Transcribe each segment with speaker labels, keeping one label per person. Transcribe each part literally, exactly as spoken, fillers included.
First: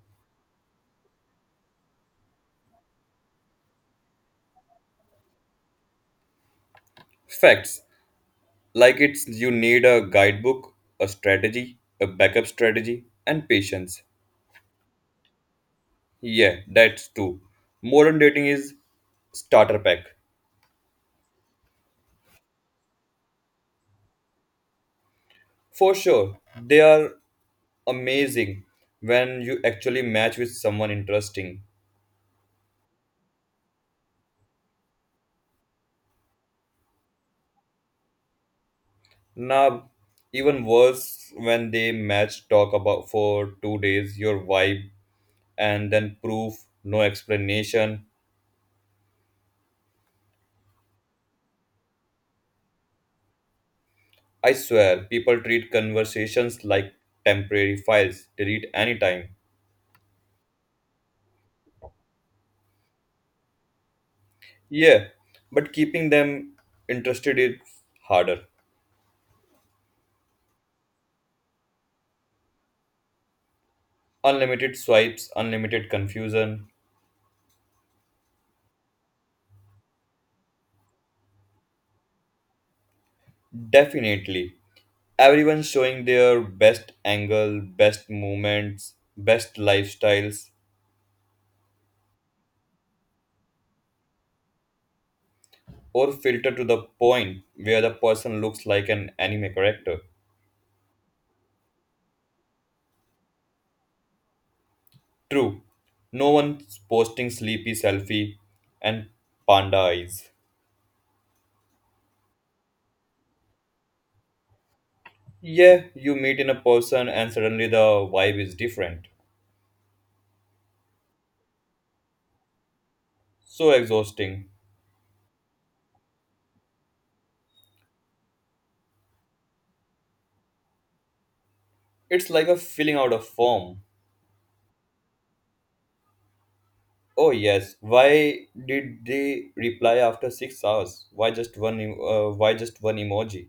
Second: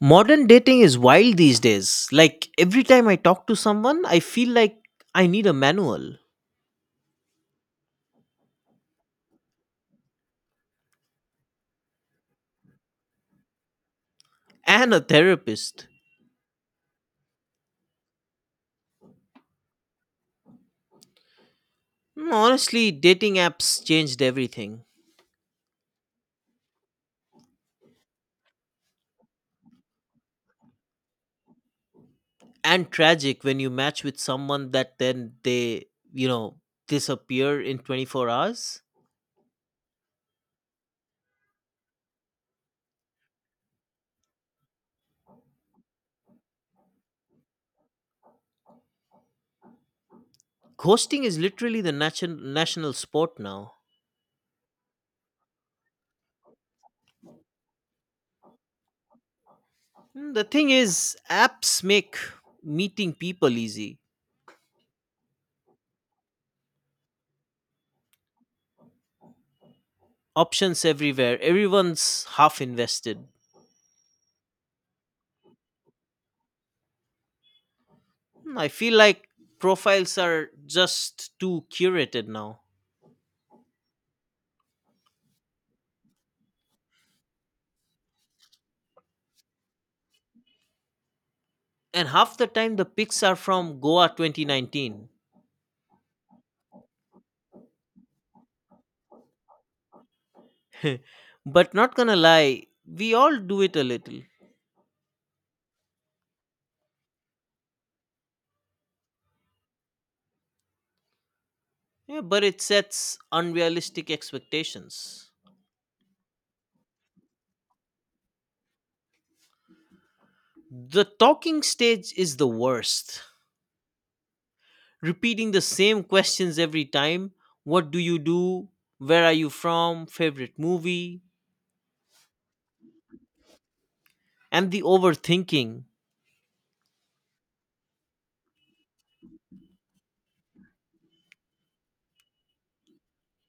Speaker 1: Modern dating is wild these days. Like every time I talk to someone, I feel like I need a manual
Speaker 2: Facts, like it's you need a guidebook, a strategy, a backup strategy, and patience.
Speaker 1: and a therapist.
Speaker 2: Yeah, that's true. Modern dating is starter pack.
Speaker 1: Mm, Honestly, dating apps changed everything.
Speaker 2: For sure, they are amazing when you actually match with someone interesting.
Speaker 1: And tragic when you match with someone that then they, you know, disappear in 24 hours.
Speaker 2: Now, even worse when they match talk about for two days your vibe and then proof, no explanation.
Speaker 1: Ghosting is literally the nation- national sport now.
Speaker 2: I swear, people treat conversations like temporary files, delete anytime.
Speaker 1: Mm, The thing is, apps make meeting people easy.
Speaker 2: Yeah, but keeping them interested is harder.
Speaker 1: Options everywhere. Everyone's half invested.
Speaker 2: Unlimited swipes, unlimited confusion.
Speaker 1: Hmm, I feel like profiles are just too curated now.
Speaker 2: Definitely. Everyone showing their best angle, best moments, best lifestyles,
Speaker 1: And half the time the pics are from Goa twenty nineteen.
Speaker 2: or filter to the point where the person looks like an anime character.
Speaker 1: But not gonna lie, we all do it a little.
Speaker 2: True, no one's posting sleepy selfie and panda eyes.
Speaker 1: Yeah, but it sets unrealistic expectations.
Speaker 2: Yeah, you meet in a person and suddenly the vibe is different.
Speaker 1: The talking stage is the worst.
Speaker 2: So exhausting.
Speaker 1: Repeating the same questions every time, what do you do? Where are you from? Favorite movie?
Speaker 2: It's like a filling out a form.
Speaker 1: And the overthinking.
Speaker 2: Oh yes, why did they reply after six hours? Why just one em- uh, why just one emoji?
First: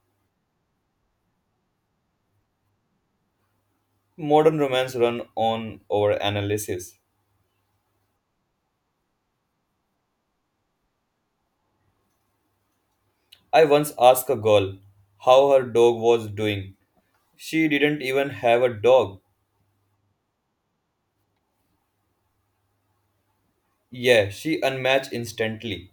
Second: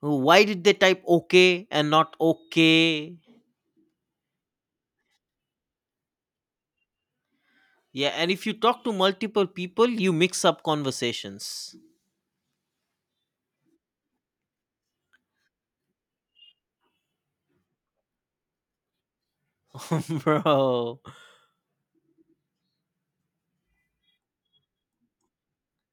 Speaker 1: Why did they type okay and not okay?
Speaker 2: Modern romance run on over analysis.
Speaker 1: Yeah, and if you talk to multiple people, you mix up conversations.
Speaker 2: I once asked a girl how her dog was doing. She didn't even have a dog.
Speaker 1: Bro.
Speaker 2: Yeah, she unmatched instantly.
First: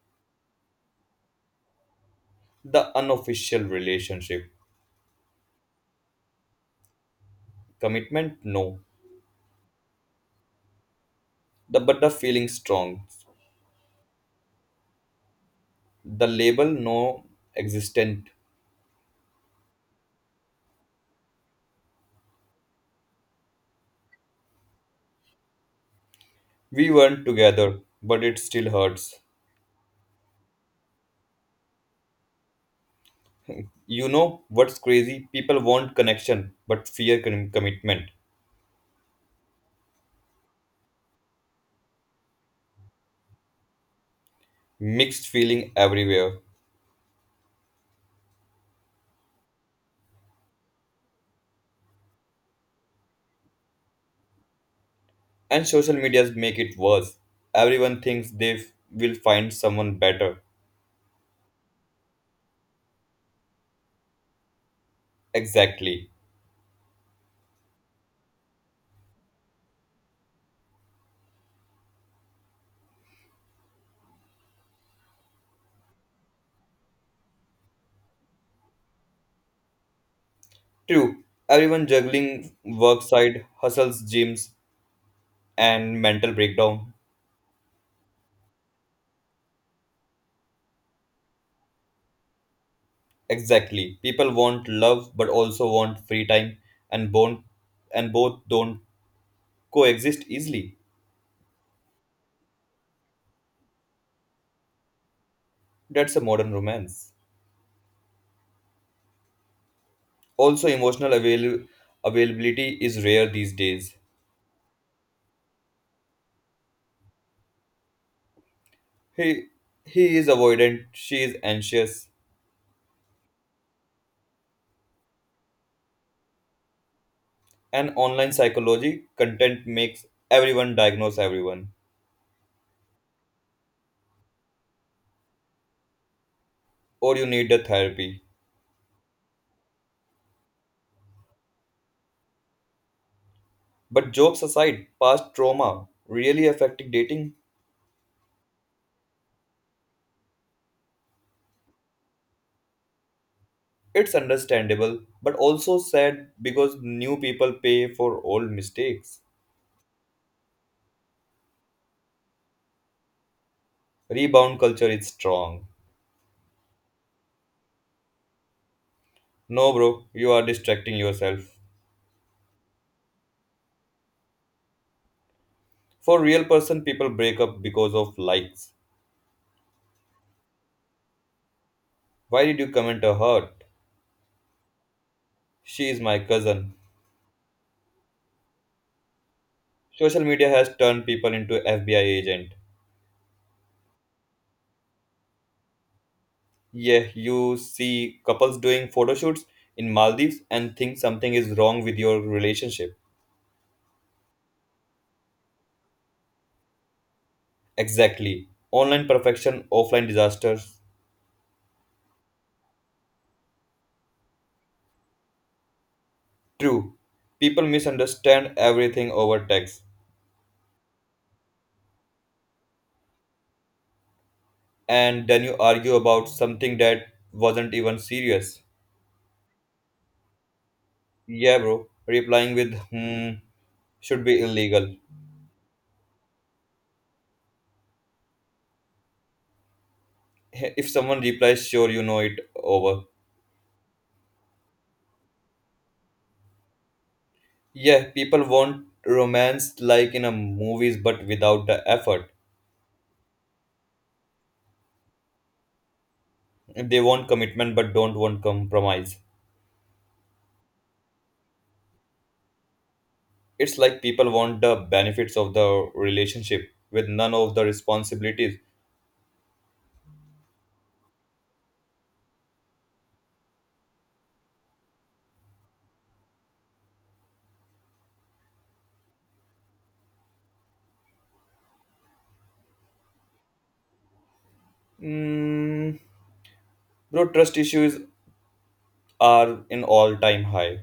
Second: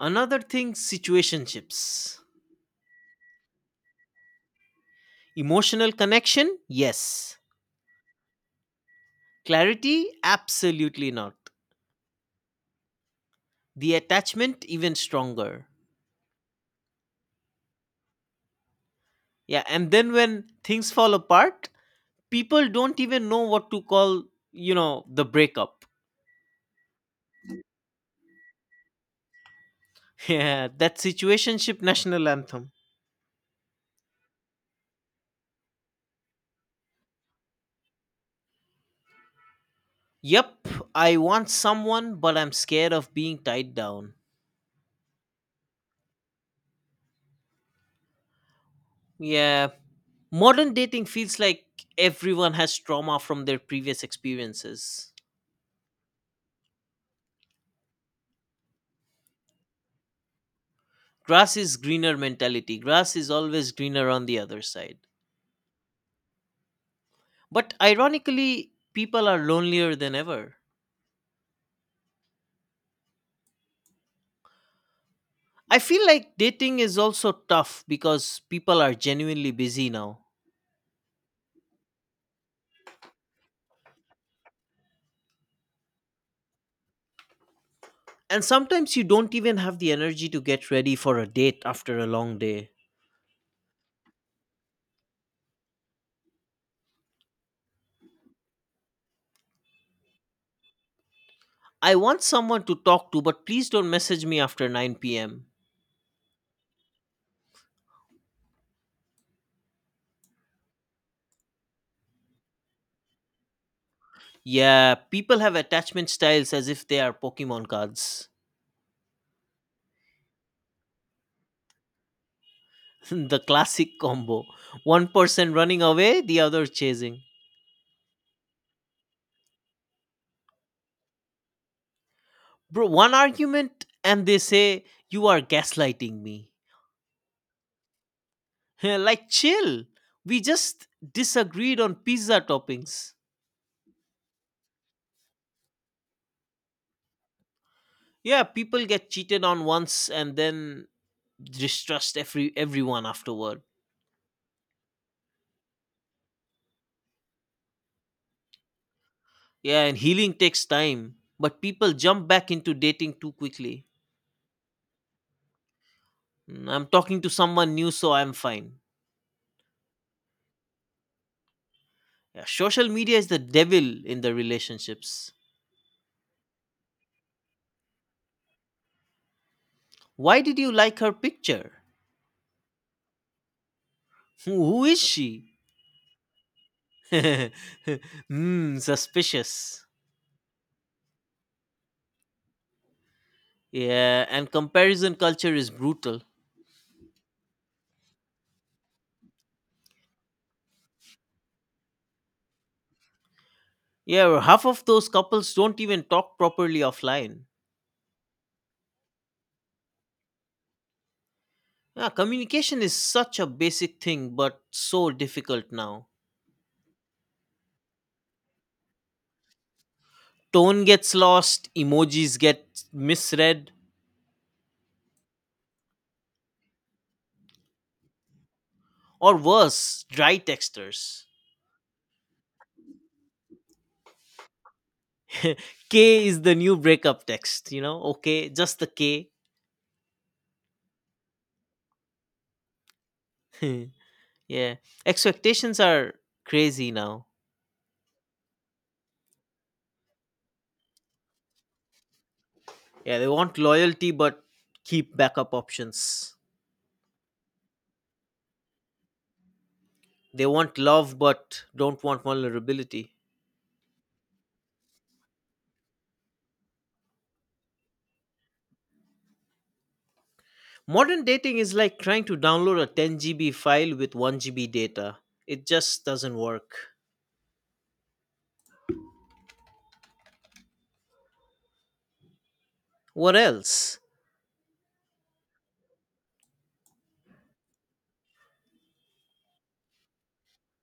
Speaker 1: Another thing, situationships.
Speaker 2: The unofficial relationship.
Speaker 1: Emotional connection? Yes.
Speaker 2: Commitment? No.
Speaker 1: Clarity? Absolutely not.
Speaker 2: The but the feeling strong.
Speaker 1: The attachment? Even stronger.
Speaker 2: The label no existent.
Speaker 1: Yeah, and then when things fall apart, people don't even know what to call, you know, the breakup.
Speaker 2: We weren't together, but it still hurts.
Speaker 1: Yeah, that situationship national anthem.
Speaker 2: You know what's crazy? People want connection but fear con- commitment.
Speaker 1: Yep, I want someone, but I'm scared of being tied down.
Speaker 2: Mixed feeling everywhere.
Speaker 1: Yeah, modern dating feels like everyone has trauma from their previous experiences.
Speaker 2: And social medias make it worse. Everyone thinks they f- will find someone better.
Speaker 1: Grass is greener mentality. Grass is always greener on the other side.
Speaker 2: Exactly.
Speaker 1: But ironically, people are lonelier than ever. I feel like dating is also tough because people are genuinely busy now.
Speaker 2: True. Everyone juggling work side, hustles, gyms, and mental breakdown.
Speaker 1: And sometimes you don't even have the energy to get ready for a date after a long day.
Speaker 2: Exactly. People want love but also want free time and bone and both don't coexist easily.
Speaker 1: I want someone to talk to, but please don't message me after nine p m.
Speaker 2: That's a modern romance. Also emotional avail- availability is rare these days.
Speaker 1: Yeah, people have attachment styles as if they are Pokemon cards.
Speaker 2: He he is avoidant, she is anxious.
Speaker 1: The classic combo. One person running away, the other chasing.
Speaker 2: And online psychology content makes everyone diagnose everyone.
Speaker 1: Bro, one argument and they say, "You are gaslighting me."
Speaker 2: Or you need a therapy.
Speaker 1: Like, chill. We just disagreed on pizza toppings.
Speaker 2: But jokes aside, past trauma really affecting dating.
Speaker 1: Yeah, people get cheated on once and then distrust every everyone afterward.
Speaker 2: It's understandable, but also sad because new people pay for old mistakes.
Speaker 1: Yeah, and healing takes time, but people jump back into dating too quickly.
Speaker 2: Rebound culture is strong.
Speaker 1: Mm, I'm talking to someone new, so I'm fine.
Speaker 2: No, bro, you are distracting yourself.
Speaker 1: Yeah, social media is the devil in the relationships.
Speaker 2: For real person, people break up because of likes.
Speaker 1: Why did you like her picture?
Speaker 2: Why did you comment a heart?
Speaker 1: Who is she?
Speaker 2: She is my cousin.
Speaker 1: Hmm, suspicious.
Speaker 2: Social media has turned people into F B I agent.
Speaker 1: Yeah, and comparison culture is brutal.
Speaker 2: Yeah, you see couples doing photo shoots in Maldives and think something is wrong with your relationship.
Speaker 1: Yeah, well, half of those couples don't even talk properly offline.
Speaker 2: Exactly. Online perfection, offline disaster.
Speaker 1: Yeah, communication is such a basic thing, but so difficult now.
Speaker 2: True, people misunderstand everything over text,
Speaker 1: Tone gets lost, emojis get misread.
Speaker 2: and then you argue about something that wasn't even serious.
Speaker 1: Or worse, dry texters.
Speaker 2: Yeah, bro, replying with hmm should be illegal.
Speaker 1: K is the new breakup text, you know? Okay, just the K.
Speaker 2: Hey, if someone replies, sure, you know it over.
Speaker 1: Yeah. Expectations are crazy now.
Speaker 2: Yeah, people want romance like in a movies but without the effort.
Speaker 1: Yeah, they want loyalty but keep backup options.
Speaker 2: They want commitment but don't want compromise.
Speaker 1: They want love but don't want vulnerability.
Speaker 2: It's like people want the benefits of the relationship with none of the responsibilities.
Speaker 1: Modern dating is like trying to download a ten G B file with one G B data. It just doesn't work. What else?
Speaker 2: Mm, Bro, trust issue is are in all time high.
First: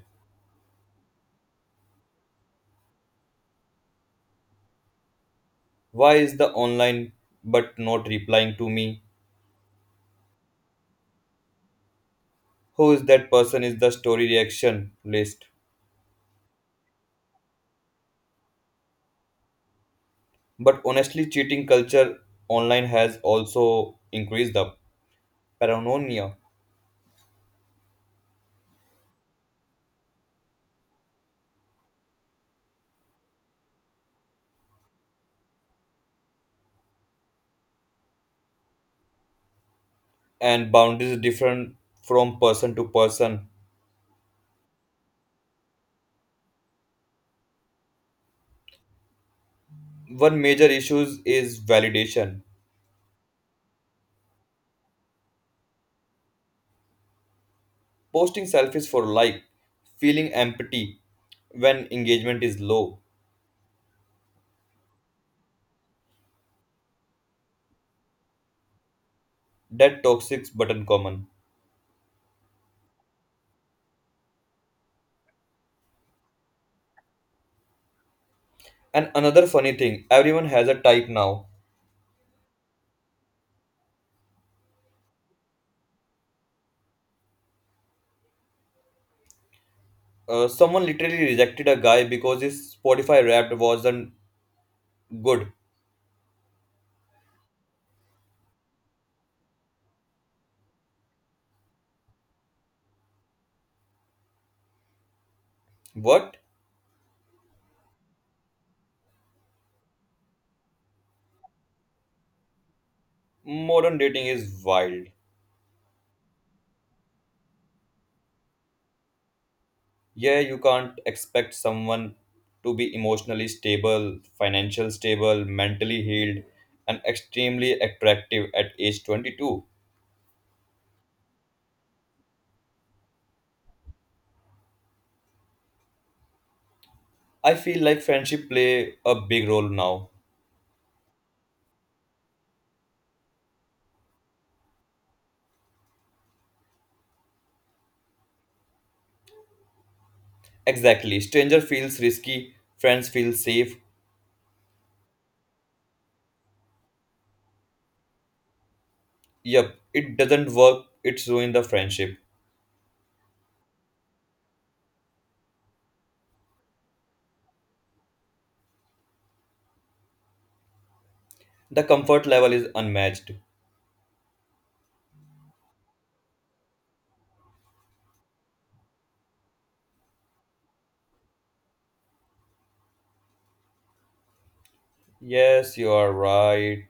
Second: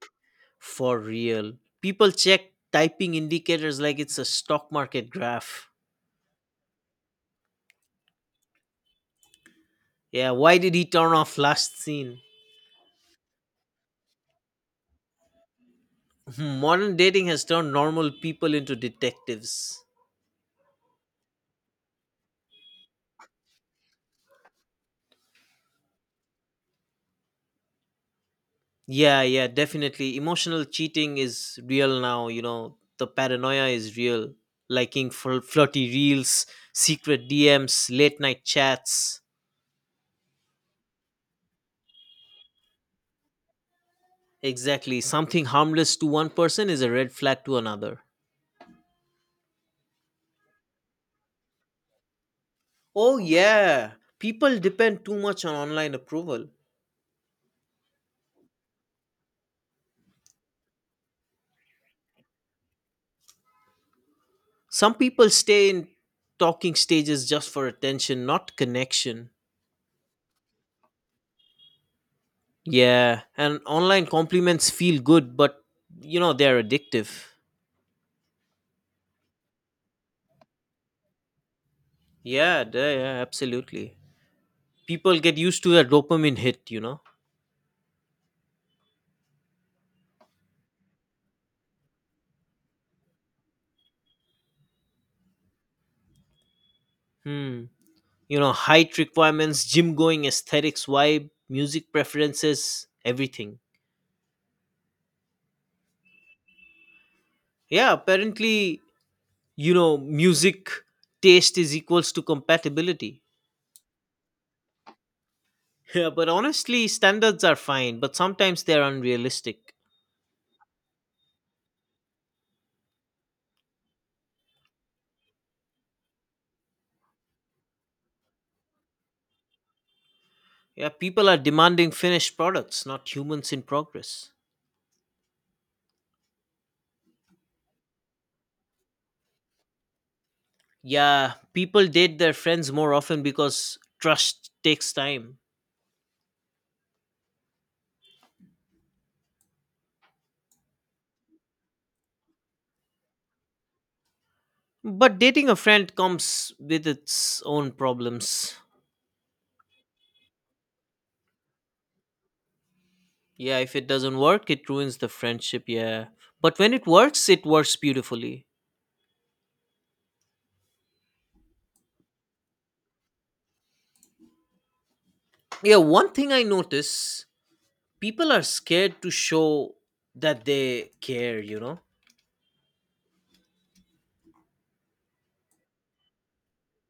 Speaker 1: For real. People check typing indicators like it's a stock market graph.
Speaker 2: Why is the online but not replying to me?
Speaker 1: Yeah, why did he turn off last scene?
Speaker 2: Who is that person is the story reaction list.
Speaker 1: Modern dating has turned normal people into detectives.
Speaker 2: But honestly, cheating culture online has also increased the paranoia,
Speaker 1: Yeah, yeah, definitely. Emotional cheating is real now, you know. The paranoia is real. Liking fl- flirty reels, secret D Ms, late night chats.
Speaker 2: and boundaries different from person to person.
Speaker 1: Exactly. Something harmless to one person is a red flag to another.
Speaker 2: One major issue is validation.
Speaker 1: Oh, yeah. People depend too much on online approval.
Speaker 2: Posting selfies for like, feeling empty when engagement is low.
Speaker 1: Some people stay in talking stages just for attention, not connection.
Speaker 2: That toxic but uncommon.
Speaker 1: Yeah, and online compliments feel good, but you know, they're addictive.
Speaker 2: And another funny thing, everyone has a type now.
Speaker 1: Yeah, d- yeah, absolutely. People get used to a dopamine hit, you know.
Speaker 2: Uh, someone literally rejected a guy because his Spotify Wrapped wasn't good.
Speaker 1: Hmm. You know, height requirements, gym going aesthetics, vibe, music preferences, everything.
Speaker 2: What?
Speaker 1: Yeah, apparently, you know, music taste is equals to compatibility.
Speaker 2: Modern dating is wild.
Speaker 1: Yeah, but honestly, standards are fine, but sometimes they're unrealistic.
Speaker 2: Yeah, you can't expect someone to be emotionally stable, financially stable, mentally healed, and extremely attractive at age twenty-two.
Speaker 1: Yeah, people are demanding finished products, not humans in progress.
Speaker 2: I feel like friendship play a big role now.
Speaker 1: Yeah, people date their friends more often because trust takes time.
Speaker 2: Exactly. Stranger feels risky, friends feel safe.
Speaker 1: But dating a friend comes with its own problems.
Speaker 2: Yep, it doesn't work, it's ruined the friendship.
Speaker 1: Yeah, if it doesn't work, it ruins the friendship. Yeah. But when it works, it works beautifully.
Speaker 2: The comfort level is unmatched.
Speaker 1: Yeah, one thing I notice, people are scared to show that they care, you know?
Speaker 2: Yes, you are right.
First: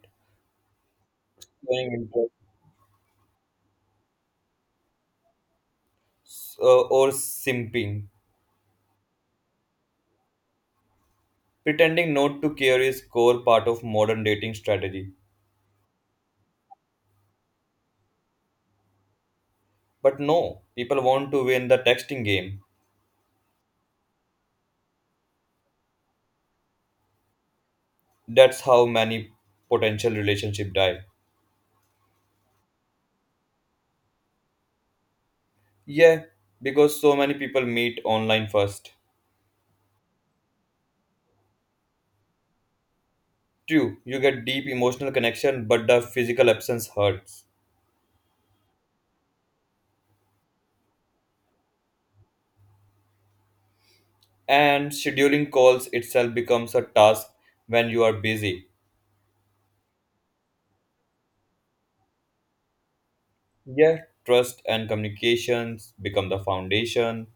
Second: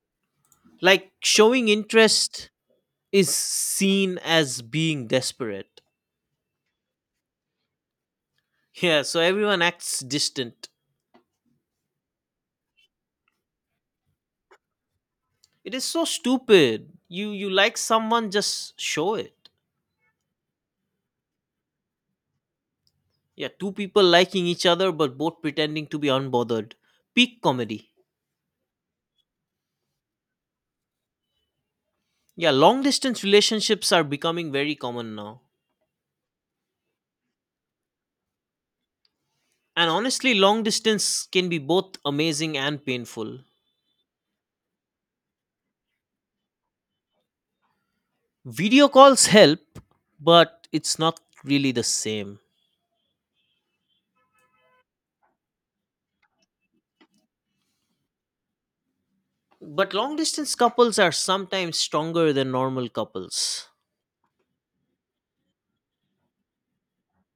Speaker 1: Like showing
Speaker 2: Showing interest,
Speaker 1: interest is seen as being desperate.
Speaker 2: uh, or simping.
Speaker 1: Yeah, so everyone acts distant.
Speaker 2: Pretending not to care is core part of modern dating strategy.
Speaker 1: It is so stupid. You you like someone, just show it.
Speaker 2: But no, people want to win the texting game.
Speaker 1: Yeah, two people liking each other but both pretending to be unbothered. Peak comedy.
Speaker 2: That's how many potential relationship die.
Speaker 1: Yeah, long distance relationships are becoming very common now.
Speaker 2: Yeah, because so many people meet online first.
Speaker 1: And honestly, long distance can be both amazing and painful.
Speaker 2: True, you get deep emotional connection, but the physical absence hurts.
Speaker 1: Video calls help, but it's not really the same.
Speaker 2: And scheduling calls itself becomes a task when you are busy.
Speaker 1: But long distance couples are sometimes stronger than normal couples.
Speaker 2: Yeah, trust and communications become the foundation.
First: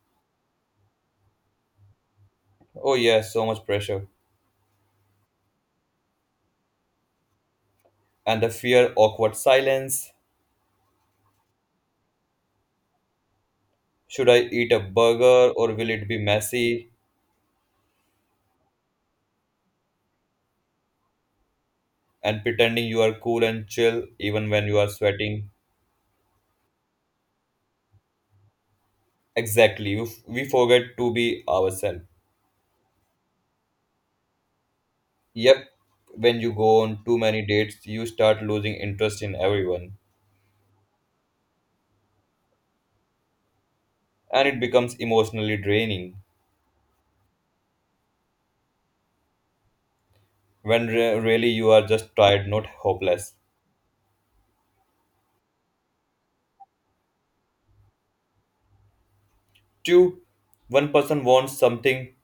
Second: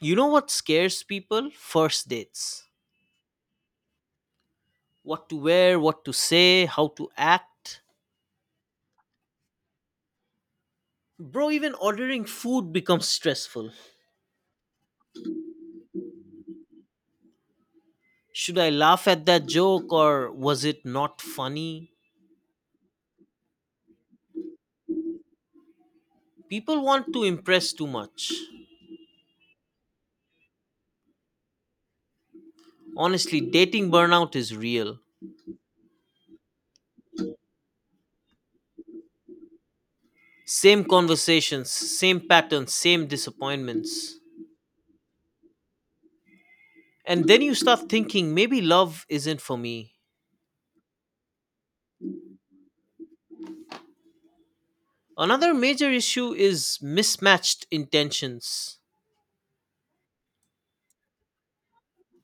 Speaker 1: You know what scares people? First dates.
Speaker 2: Oh, yeah, so much pressure.
Speaker 1: What to wear, what to say, how to act.
Speaker 2: And the fear, awkward silence.
Speaker 1: Bro, even ordering food becomes stressful.
Speaker 2: Should I eat a burger or will it be messy?
Speaker 1: Should I laugh at that joke or was it not funny?
Speaker 2: And pretending you are cool and chill even when you are sweating.
Speaker 1: People want to impress too much.
Speaker 2: Exactly, you f- we forget to be ourselves.
Speaker 1: Honestly, dating burnout is real.
Speaker 2: Yep, when you go on too many dates, you start losing interest in everyone.
Speaker 1: Same conversations, same patterns, same disappointments.
Speaker 2: And it becomes emotionally draining
Speaker 1: And then you start thinking, maybe love isn't for me.
Speaker 2: when re- really you are just tired, not hopeless.
Speaker 1: Another major issue is mismatched intentions.
Speaker 2: Two, one person wants something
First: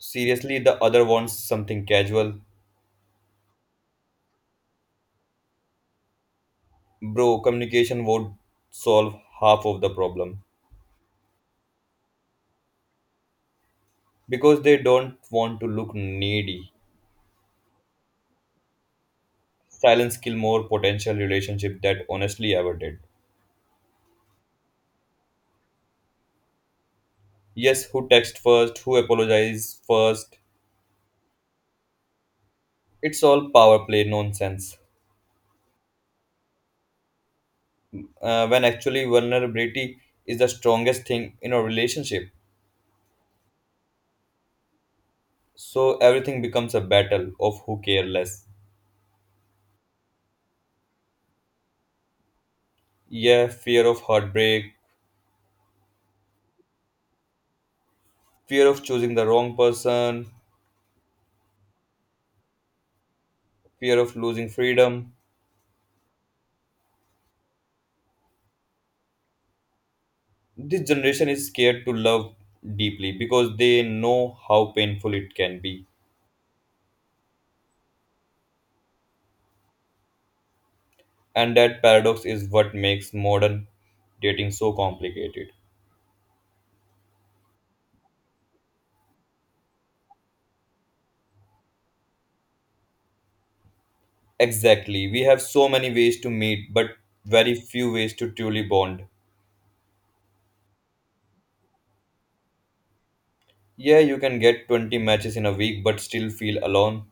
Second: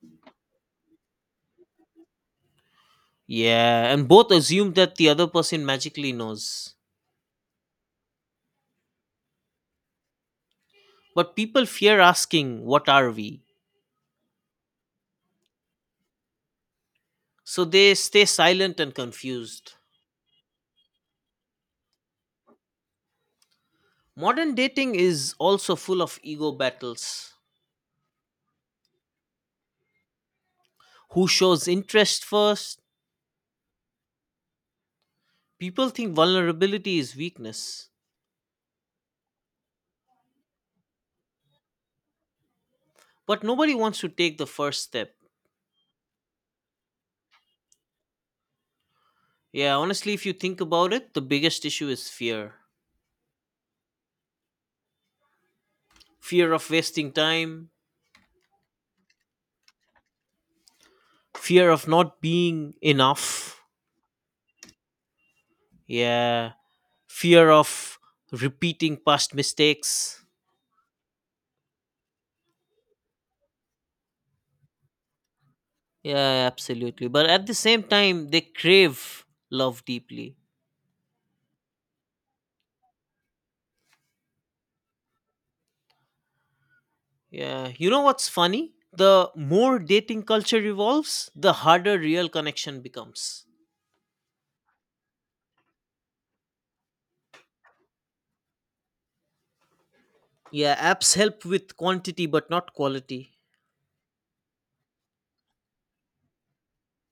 Speaker 2: seriously, the other wants something casual.
Speaker 1: Yeah, and both assume that the other person magically knows.
Speaker 2: Bro, communication would solve half of the problem
Speaker 1: But people fear asking, "What are we?"
Speaker 2: because they don't want to look needy.
Speaker 1: So they stay silent and confused.
Speaker 2: Silence kill more potential relationship that honestly ever did.
Speaker 1: Modern dating is also full of ego battles.
Speaker 2: Yes, who text first, who apologize first.
Speaker 1: Who shows interest first?
Speaker 2: It's all power play nonsense.
Speaker 1: People think vulnerability is weakness,
Speaker 2: Uh, when actually vulnerability is the strongest thing in a relationship.
Speaker 1: but nobody wants to take the first step.
Speaker 2: So everything becomes a battle of who care less.
Speaker 1: Yeah, honestly, if you think about it, the biggest issue is fear
Speaker 2: Yeah, fear of heartbreak,
Speaker 1: fear of wasting time,
Speaker 2: fear of choosing the wrong person,
Speaker 1: fear of not being enough.
Speaker 2: fear of losing freedom.
Speaker 1: Yeah, fear of repeating past mistakes.
Speaker 2: This generation is scared to love deeply because they know how painful it can be.
Speaker 1: Yeah, absolutely. But at the same time, they crave love deeply.
Speaker 2: And that paradox is what makes modern dating so complicated.
Speaker 1: Yeah, you know what's funny? The more dating culture evolves, the harder real connection becomes.
Speaker 2: Exactly. We have so many ways to meet, but very few ways to truly bond.
Speaker 1: Yeah, apps help with quantity but not quality.
Speaker 2: Yeah, you can get twenty matches in a week, but still feel alone.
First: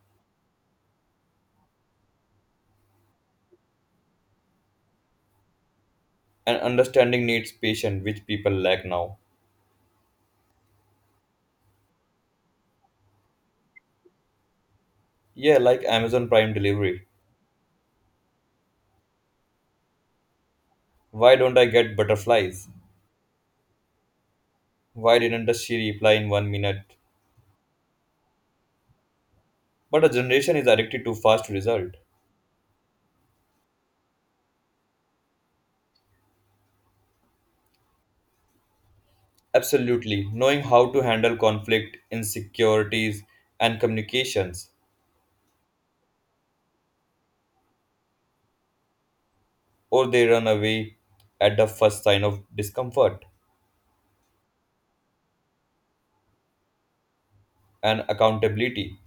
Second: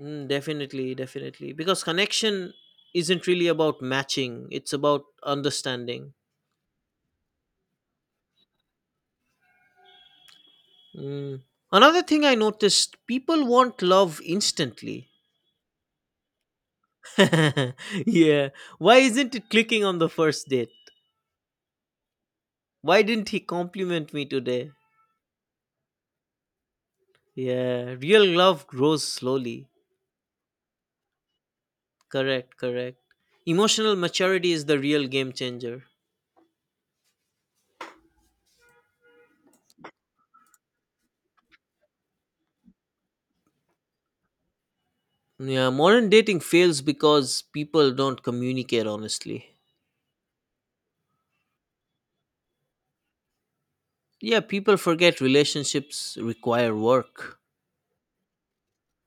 Speaker 1: Mm, definitely, definitely. Because connection isn't really about matching, it's about understanding.
Speaker 2: And understanding needs patience, which people lack now.
Speaker 1: Mm. Another thing I noticed, people want love instantly.
Speaker 2: Yeah, like Amazon Prime delivery.
Speaker 1: Yeah, why isn't it clicking on the first date?
Speaker 2: Why don't I get butterflies?
Speaker 1: Why didn't he compliment me today?
Speaker 2: Why didn't she reply in one minute?
Speaker 1: Yeah, real love grows slowly.
Speaker 2: But a generation is addicted to fast result.
Speaker 1: Correct, correct. Emotional maturity is the real game changer.
Speaker 2: Absolutely, knowing how to handle conflict, insecurities, and communications,
Speaker 1: Yeah, modern dating fails because people don't communicate honestly.
Speaker 2: or they run away at the first sign of discomfort
Speaker 1: Yeah, people forget relationships require work
Speaker 2: and accountability,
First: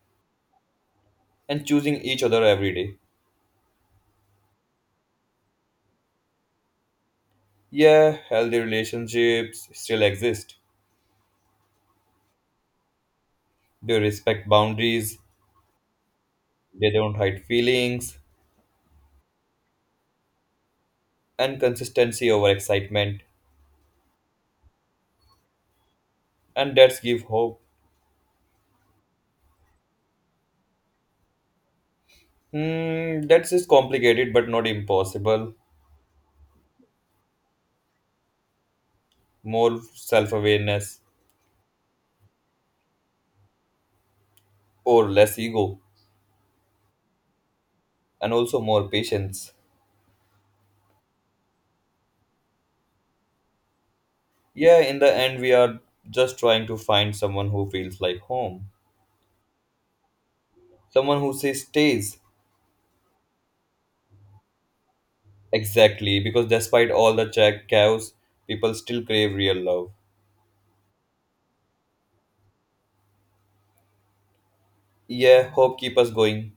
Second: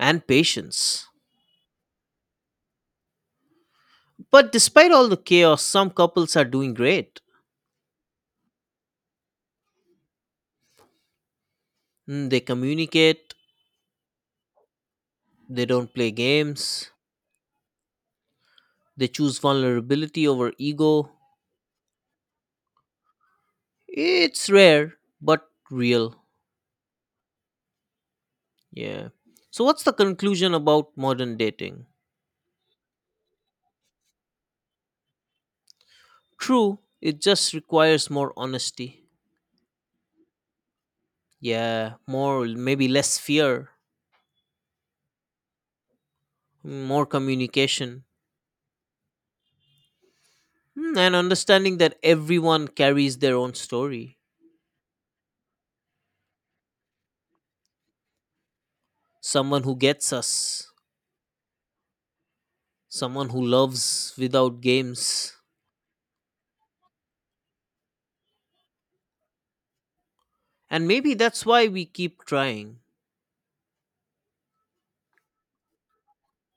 Speaker 1: and patience.
Speaker 2: and choosing each other every day.
Speaker 1: But despite all the chaos, some couples are doing great.
Speaker 2: Yeah, healthy relationships still exist.
Speaker 1: Mm, They communicate,
Speaker 2: They respect boundaries,
Speaker 1: they don't play
Speaker 2: they
Speaker 1: games,
Speaker 2: don't hide feelings,
Speaker 1: they choose vulnerability over ego.
Speaker 2: and consistency over excitement,
Speaker 1: It's rare, but real.
Speaker 2: and that's give hope.
Speaker 1: Yeah. So, what's the conclusion about modern dating?
Speaker 2: Hmm, that's just complicated but not impossible.
Speaker 1: True, it just requires more honesty.
Speaker 2: More self awareness
Speaker 1: Yeah, more, maybe less fear,
Speaker 2: or less ego
Speaker 1: more communication,
Speaker 2: and also more patience.
Speaker 1: mm, and understanding that everyone carries their own story.
Speaker 2: Yeah, in the end, we are just trying to find someone who feels like home,
Speaker 1: Someone who gets us,
Speaker 2: someone who says stays.
Speaker 1: someone who loves without games.
Speaker 2: Exactly, because despite all the cha- chaos, people still crave real love.
Speaker 1: And maybe that's why we keep trying.
Speaker 2: Yeah, hope keep us going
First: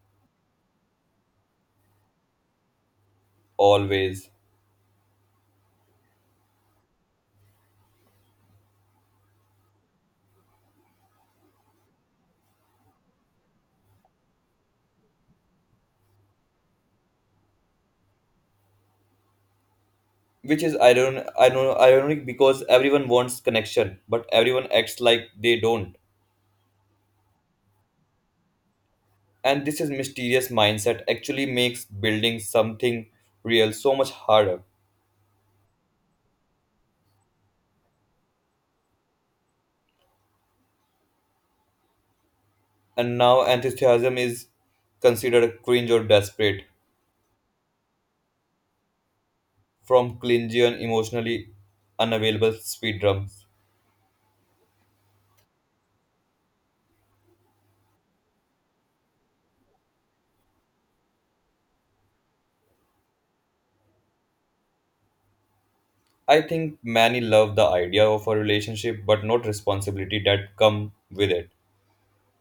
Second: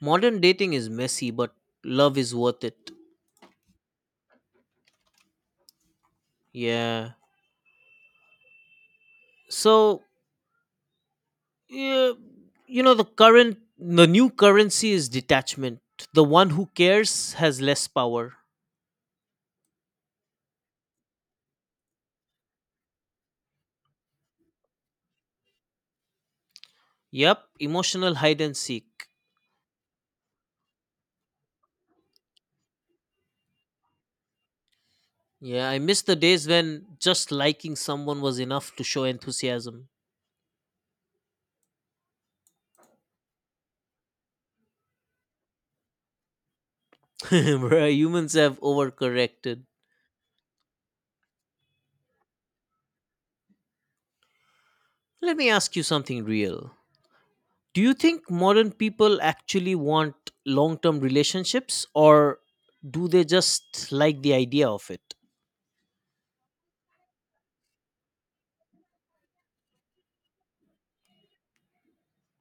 Speaker 1: Modern dating is messy, but love is worth it.
Speaker 2: always.
Speaker 1: Yeah. So, yeah, you know, the current, the new currency is detachment. The one who cares has less power.
Speaker 2: Which is iron, iron, ironic because everyone wants connection, but everyone acts like they don't.
Speaker 1: Yep, emotional hide and seek.
Speaker 2: And this is mysterious mindset actually makes building something real so much harder.
Speaker 1: Yeah, I miss the days when just liking someone was enough to show enthusiasm.
Speaker 2: And now enthusiasm is considered cringe or desperate
Speaker 1: Bruh, humans have overcorrected.
Speaker 2: from clingy and emotionally unavailable speed drums.
Speaker 1: Let me ask you something real. Do you think modern people actually want long term relationships or do they just like the idea of it?
Speaker 2: I think many love the idea of a relationship but not responsibility that come with it.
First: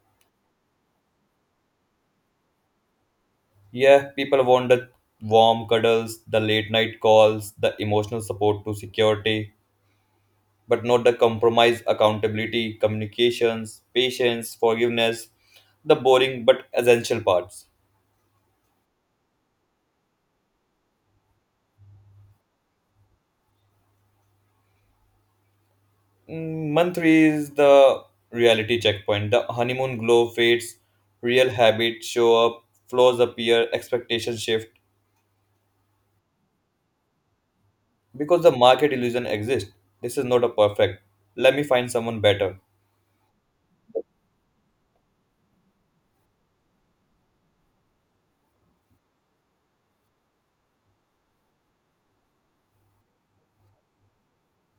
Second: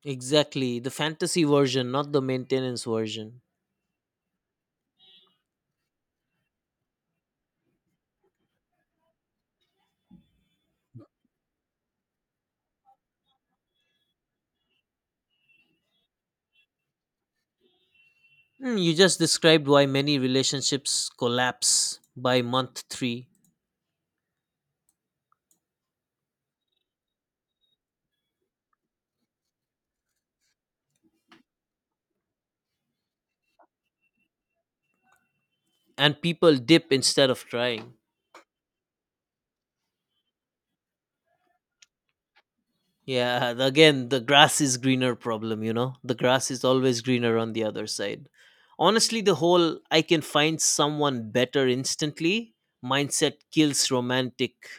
Speaker 1: Exactly, the fantasy version, not the maintenance version.
Speaker 2: Yeah, people want the warm cuddles, the late night calls, the emotional support to security, but not the compromise, accountability, communications, patience, forgiveness, the boring but essential parts.
Speaker 1: Hmm, you just described why many relationships collapse by month three,
Speaker 2: Mm, Month three is the reality checkpoint. The honeymoon glow fades, real habits show up, flaws appear, expectations shift.
Speaker 1: and people dip instead of trying.
Speaker 2: Because the market illusion exists, this is not a perfect. Let me find someone better.
Speaker 1: Yeah, and again, the grass is greener problem, you know? The grass is always greener on the other side. Honestly, the whole "I can find someone better instantly" mindset kills romantic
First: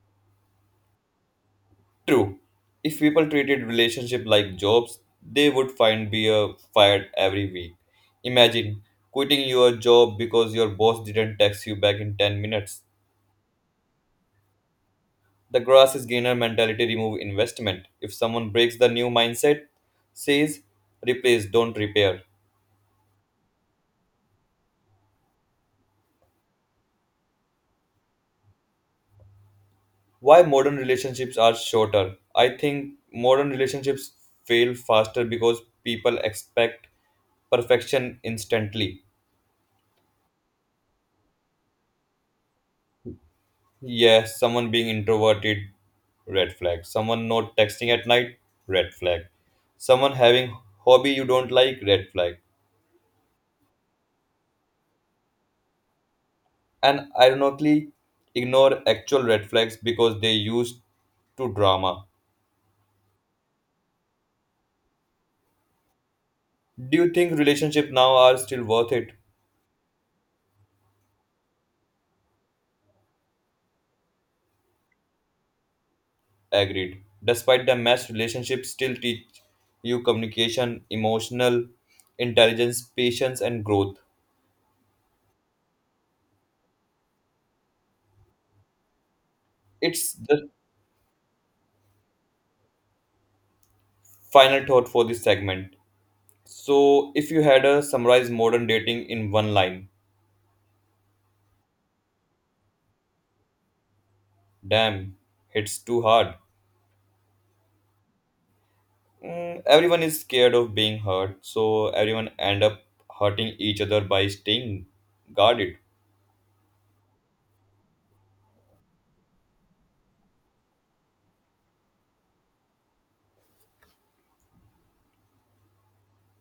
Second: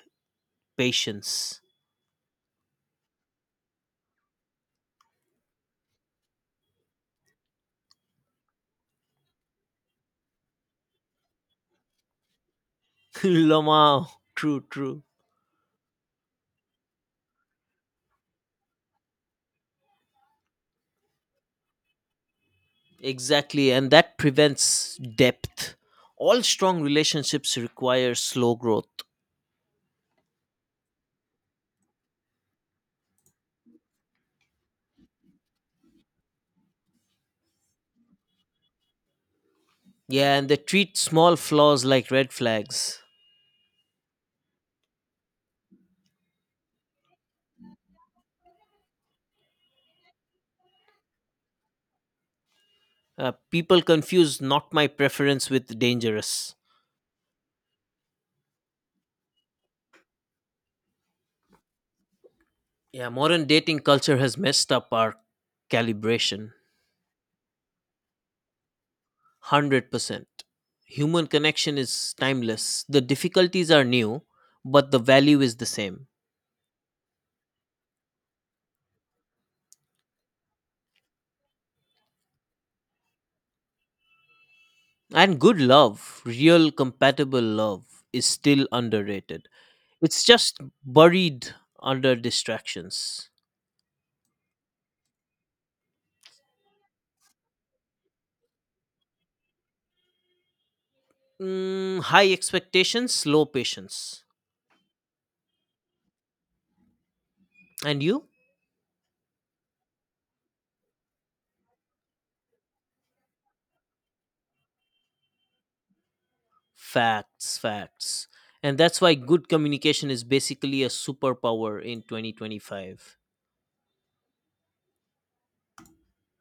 Speaker 1: patience.
Speaker 2: True. If people treated relationship like jobs, they would find beer fired every week. Imagine quitting your job because your boss didn't text you back in ten minutes.
Speaker 1: Lomao. True, true.
Speaker 2: The grass is greener mentality remove investment. If someone breaks the new mindset, says replace, don't repair.
Speaker 1: Exactly, and that prevents depth. All strong relationships require slow growth.
Speaker 2: Why modern relationships are shorter? I think modern relationships fail faster because people expect perfection instantly.
Speaker 1: Yeah, and they treat small flaws like red flags.
Speaker 2: Yes, someone being introverted, red flag. Someone not texting at night, red flag. Someone having hobby you don't like, red flag.
Speaker 1: Uh, people confuse "not my preference" with dangerous.
Speaker 2: And ironically ignore actual red flags because they used to drama.
Speaker 1: Yeah, modern dating culture has messed up our calibration.
Speaker 2: Do you think relationships now are still worth it?
Speaker 1: one hundred percent. Human connection is timeless. The difficulties are new, but the value is the same.
Speaker 2: Agreed. Despite the mess, relationships still teach you communication, emotional intelligence, patience, and growth.
Speaker 1: And good love, real compatible love, is still underrated.
Speaker 2: It's
Speaker 1: It's
Speaker 2: the
Speaker 1: just buried under distractions.
Speaker 2: final thought for this segment. So, if you had to summarize modern dating in one line,
Speaker 1: Mm, high expectations, low patience.
Speaker 2: damn, it's too hard.
Speaker 1: And you?
Speaker 2: Mm, everyone is scared of being hurt, so everyone end up hurting each other by staying guarded.
Speaker 1: Facts, facts. And that's why good communication is basically a superpower in twenty twenty-five.